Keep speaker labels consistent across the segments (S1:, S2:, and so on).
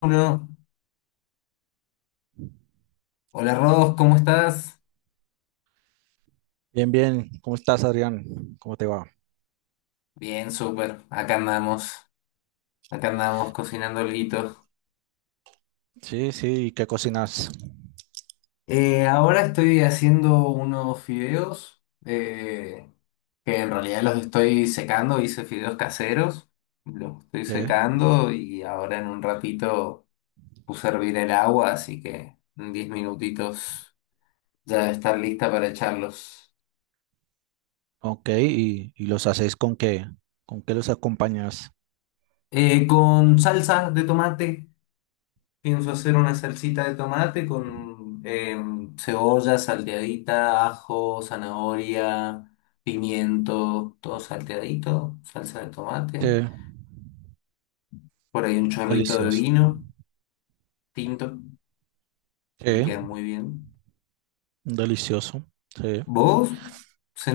S1: Pablo. Hola Rodos, ¿cómo estás?
S2: Bien, bien. ¿Cómo estás, Adrián? ¿Cómo te va?
S1: Bien, súper. Acá andamos cocinando alguito.
S2: Sí, sí. ¿Y qué cocinas?
S1: Ahora estoy haciendo unos fideos eh, que en realidad los estoy secando. Hice fideos caseros, los estoy
S2: ¿Qué?
S1: secando y ahora en un ratito puse a hervir el agua, así que en 10 minutitos ya debe estar lista para echarlos.
S2: Ok, ¿y los haces con qué? ¿Con qué los acompañas?
S1: Con salsa de tomate. Pienso hacer una salsita de tomate con cebolla salteadita, ajo, zanahoria, pimiento, todo salteadito, salsa de
S2: Sí,
S1: tomate. Por ahí un chorrito de
S2: delicioso.
S1: vino tinto, le
S2: Sí,
S1: queda muy bien.
S2: delicioso. Sí.
S1: ¿Vos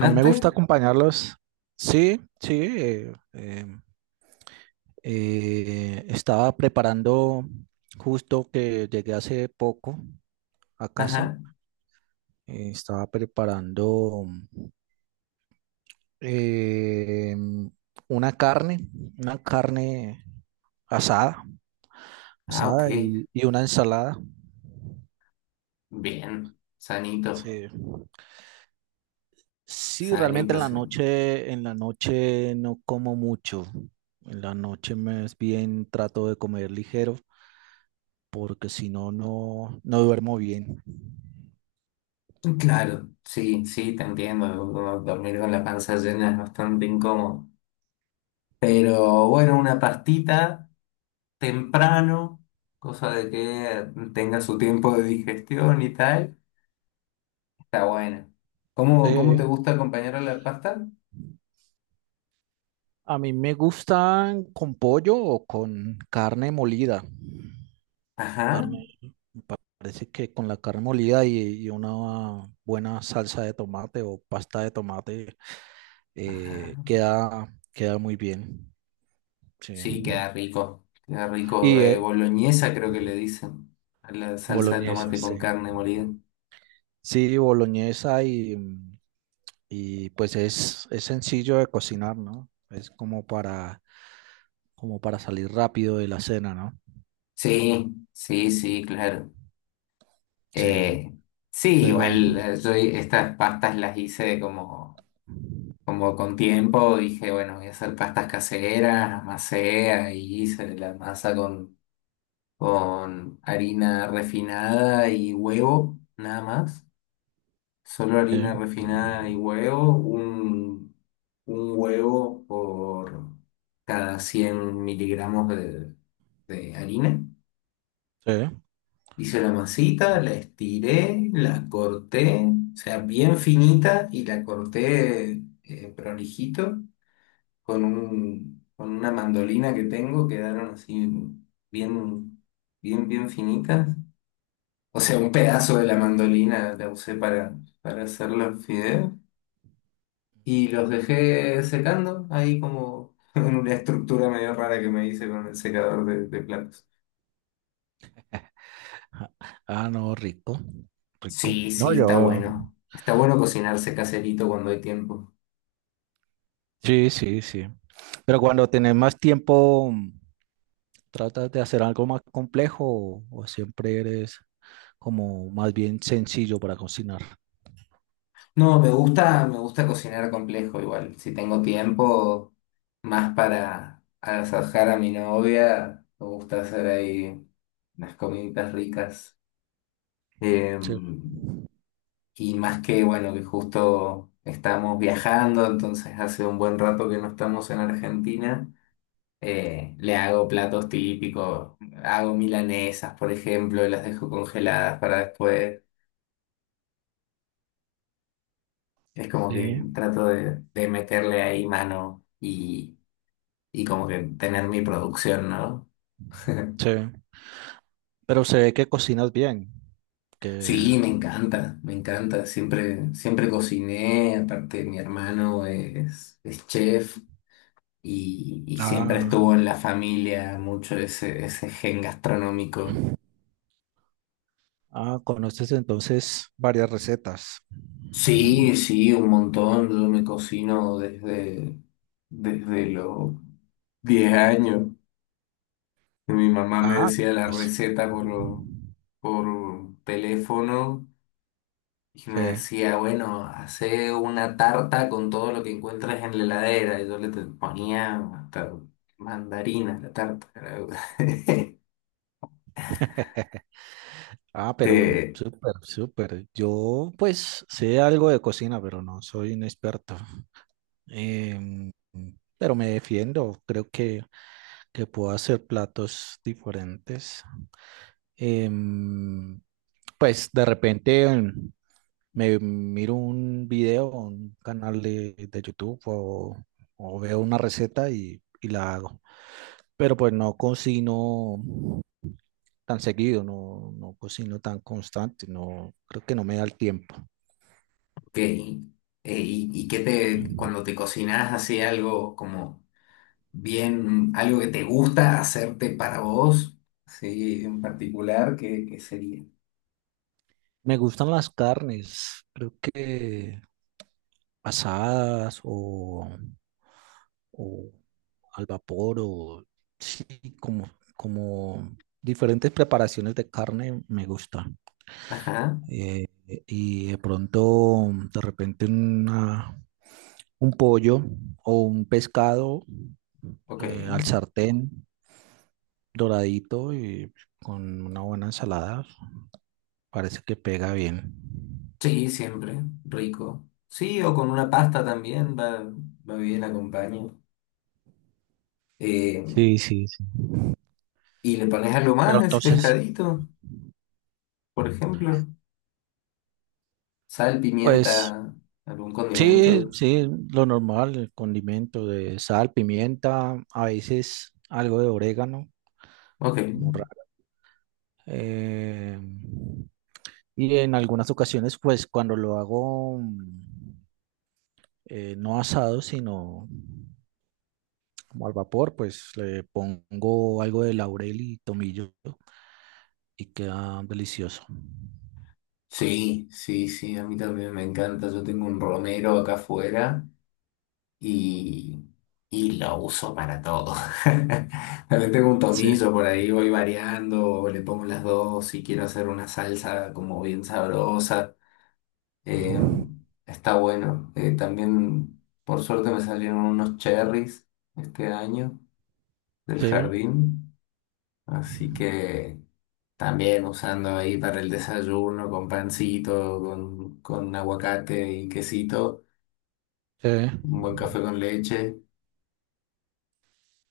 S2: A mí me gusta acompañarlos. Sí, sí. Estaba preparando justo que llegué hace poco a casa.
S1: Ajá.
S2: Estaba preparando. eh, una carne, una carne asada,
S1: Ah, ok.
S2: asada y una ensalada.
S1: Bien. Sanito,
S2: Sí. Sí, realmente
S1: sanito, sanito.
S2: en la noche no como mucho. En la noche más bien trato de comer ligero porque si no, no, no duermo bien.
S1: Claro, sí, sí, te entiendo. Uno dormir con la panza llena es bastante incómodo. Pero bueno, una pastita temprano, cosa de que tenga su tiempo de digestión y tal, está buena. ¿Cómo, cómo te
S2: Sí.
S1: gusta acompañar a la pasta?
S2: A mí me gustan con pollo o con carne molida.
S1: Ajá,
S2: Carne parece que con la carne molida y una buena salsa de tomate o pasta de tomate
S1: ajá.
S2: queda, queda muy bien. Sí.
S1: Sí, queda rico. Queda rico.
S2: Y eh,
S1: Boloñesa creo que le dicen. A la salsa de
S2: boloñesa,
S1: tomate
S2: sí.
S1: con carne molida.
S2: Sí, boloñesa y, y pues es sencillo de cocinar, ¿no? Como para salir rápido de la cena, ¿no?
S1: Sí, sí, sí, claro.
S2: Sí,
S1: Eh, sí,
S2: pero
S1: igual yo estas pastas las hice como, como con tiempo. Dije, bueno, voy a hacer pastas caseras, amasé y hice la masa con harina refinada y huevo, nada más. Solo harina
S2: sí,
S1: refinada y huevo, un huevo por cada 100 miligramos de harina.
S2: sí.
S1: Hice la masita, la estiré, la corté, o sea, bien finita y la corté prolijito con con una mandolina que tengo, quedaron así bien, bien, bien finitas. O sea, un pedazo de la mandolina la usé para hacer los fideos y los dejé secando ahí como en una estructura medio rara que me hice con el secador de platos.
S2: Ah, ah, no, rico, rico.
S1: Sí,
S2: No,
S1: sí, está
S2: yo.
S1: bueno. Está bueno cocinarse caserito cuando hay tiempo.
S2: Sí, sí, sí. Pero cuando tenés más tiempo, ¿tratas de hacer algo más complejo o siempre eres como más bien sencillo para cocinar?
S1: No, me gusta cocinar complejo igual. Si tengo tiempo, más para agasajar a mi novia, me gusta hacer ahí unas comiditas ricas.
S2: Sí.
S1: Em, Y más que, bueno, que justo estamos viajando, entonces hace un buen rato que no estamos en Argentina, le hago platos típicos, hago milanesas, por ejemplo, y las dejo congeladas para después. Es como que
S2: Sí,
S1: trato de meterle ahí mano y como que tener mi producción, ¿no?
S2: sí. Pero se ve que cocinas bien, que...
S1: Sí, me encanta, siempre, siempre cociné, aparte mi hermano es chef, y siempre
S2: Ah,
S1: estuvo en la familia mucho ese gen gastronómico.
S2: ah, conoces entonces varias recetas.
S1: Sí, sí, un montón. Yo me cocino desde, desde los 10 años. Mi mamá me
S2: Ah,
S1: decía la
S2: pues
S1: receta por teléfono y
S2: sí.
S1: me decía, bueno, hace una tarta con todo lo que encuentres en la heladera. Y yo ponía hasta mandarina a la tarta.
S2: Ah, pero
S1: Eh,
S2: súper, súper. Yo pues sé algo de cocina, pero no soy un experto. Em, pero me defiendo, creo que puedo hacer platos diferentes. Em, pues de repente me miro un video, un canal de YouTube o veo una receta y la hago. Pero pues no cocino tan seguido, no, no cocino tan constante, no, creo que no me da el tiempo.
S1: ok. Y qué te, cuando te cocinas así algo como bien, algo que te gusta hacerte para vos, sí, en particular, qué, qué sería?
S2: Me gustan las carnes, creo que asadas o al vapor o sí, como, como diferentes preparaciones de carne me gusta.
S1: Ajá,
S2: Eh, y de pronto, de repente, una- un pollo o un pescado
S1: ok.
S2: al sartén doradito y con una buena ensalada, parece que pega bien.
S1: Sí, siempre, rico. Sí, o con una pasta también, va, va bien, acompaño. Eh,
S2: Sí, sí, sí.
S1: y le pones algo más
S2: Pero
S1: a ese
S2: entonces,
S1: pescadito, por ejemplo, sal,
S2: pues
S1: pimienta, algún
S2: sí,
S1: condimento.
S2: sí, lo normal, el condimento de sal, pimienta, a veces algo de orégano,
S1: Ok,
S2: como raro. Eh, y en algunas ocasiones, pues cuando lo hago mm, no asado, sino como al vapor, pues le pongo algo de laurel y tomillo y queda delicioso.
S1: sí, sí, sí, a mí también me encanta. Yo tengo un romero acá afuera y, y lo uso para todo. También tengo un
S2: Sí.
S1: tomillo por ahí, voy variando, le pongo las dos si quiero hacer una salsa como bien sabrosa. Eh, está bueno. También, por suerte, me salieron unos cherries este año del
S2: Sí,
S1: jardín, así que... También usando ahí para el desayuno con pancito, con aguacate y quesito,
S2: sí.
S1: un buen café con leche.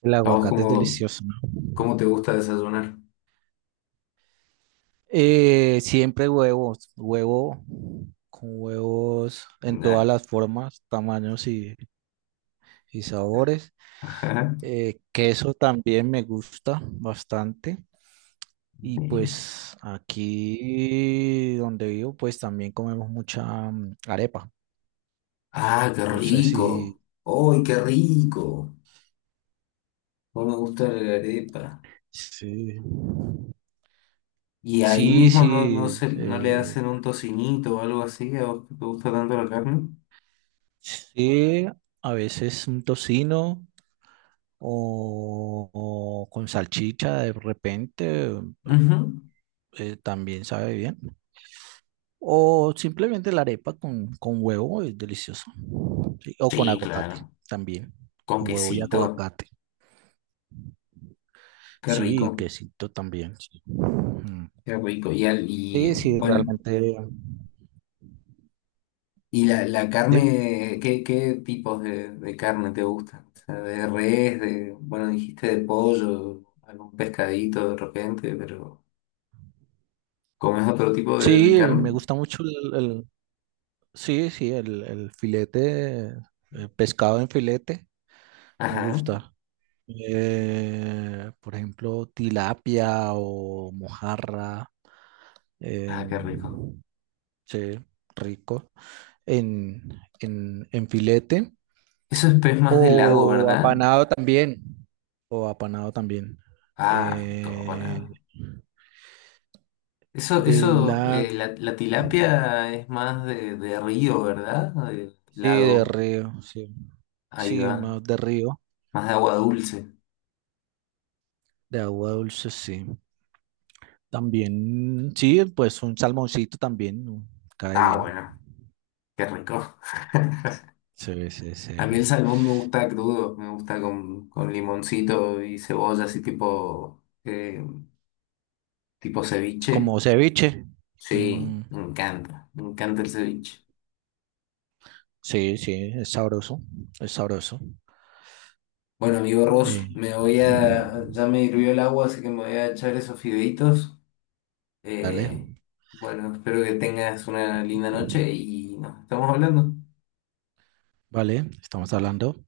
S2: El
S1: ¿A vos
S2: aguacate es
S1: cómo,
S2: delicioso.
S1: cómo te gusta desayunar?
S2: Siempre huevos, huevo con huevos en todas
S1: Nah.
S2: las formas, tamaños y sabores.
S1: Ajá.
S2: Queso también me gusta bastante. Y
S1: Sí.
S2: pues aquí donde vivo, pues también comemos mucha mm, arepa.
S1: Ah, qué
S2: No sé si...
S1: rico. ¡Ay, qué rico! No me gusta la arepa.
S2: Sí,
S1: ¿Y ahí
S2: sí,
S1: mismo no, no,
S2: sí.
S1: se, no le hacen un tocinito o algo así? ¿A vos que te gusta tanto la carne?
S2: Sí, a veces un tocino o con salchicha de repente.
S1: Ujú.
S2: También sabe bien. O simplemente la arepa con huevo es deliciosa. Sí, o con
S1: Sí,
S2: aguacate
S1: claro.
S2: también.
S1: Con
S2: Con huevo y
S1: quesito.
S2: aguacate.
S1: Qué
S2: Sí, y
S1: rico.
S2: quesito también. Sí. Mm,
S1: Qué rico. Y, al- y
S2: sí, sí,
S1: bueno.
S2: realmente.
S1: ¿Y la
S2: Dime.
S1: carne, qué, qué tipos de carne te gustan? O sea, de res, de, bueno, dijiste de pollo, algún pescadito de repente, pero ¿comes otro tipo de
S2: Sí, me
S1: carne?
S2: gusta mucho el- sí, sí, el filete, el pescado en filete, me
S1: Ajá.
S2: gusta. Por ejemplo, tilapia o mojarra.
S1: Ah, qué rico.
S2: em, Sí, rico. En, en filete
S1: Eso es pez más de lago,
S2: o
S1: ¿verdad?
S2: apanado también. O apanado también.
S1: Ah, no, todo
S2: Eh,
S1: bueno. Eso,
S2: de
S1: eso,
S2: la...
S1: la, la tilapia es más de río, ¿verdad? De
S2: Sí, de
S1: lago.
S2: río, sí.
S1: Ahí
S2: Sí,
S1: va.
S2: más de río,
S1: Más de agua dulce.
S2: de agua dulce, sí. También, sí, pues un salmoncito también ¿no? Cae
S1: Ah,
S2: bien.
S1: bueno, qué rico.
S2: Sí, sí, sí.
S1: A mí el salmón me gusta crudo, me gusta con limoncito y cebolla, así tipo, tipo ceviche.
S2: Como ceviche.
S1: Sí,
S2: Mm,
S1: me encanta el ceviche.
S2: sí, sí, es sabroso, es sabroso.
S1: Bueno, amigo Ross,
S2: Eh,
S1: me voy a, ya me hirvió el agua, así que me voy a echar esos fideitos.
S2: dale.
S1: Eh, bueno, espero que tengas una linda noche y nos estamos hablando.
S2: Vale, estamos hablando.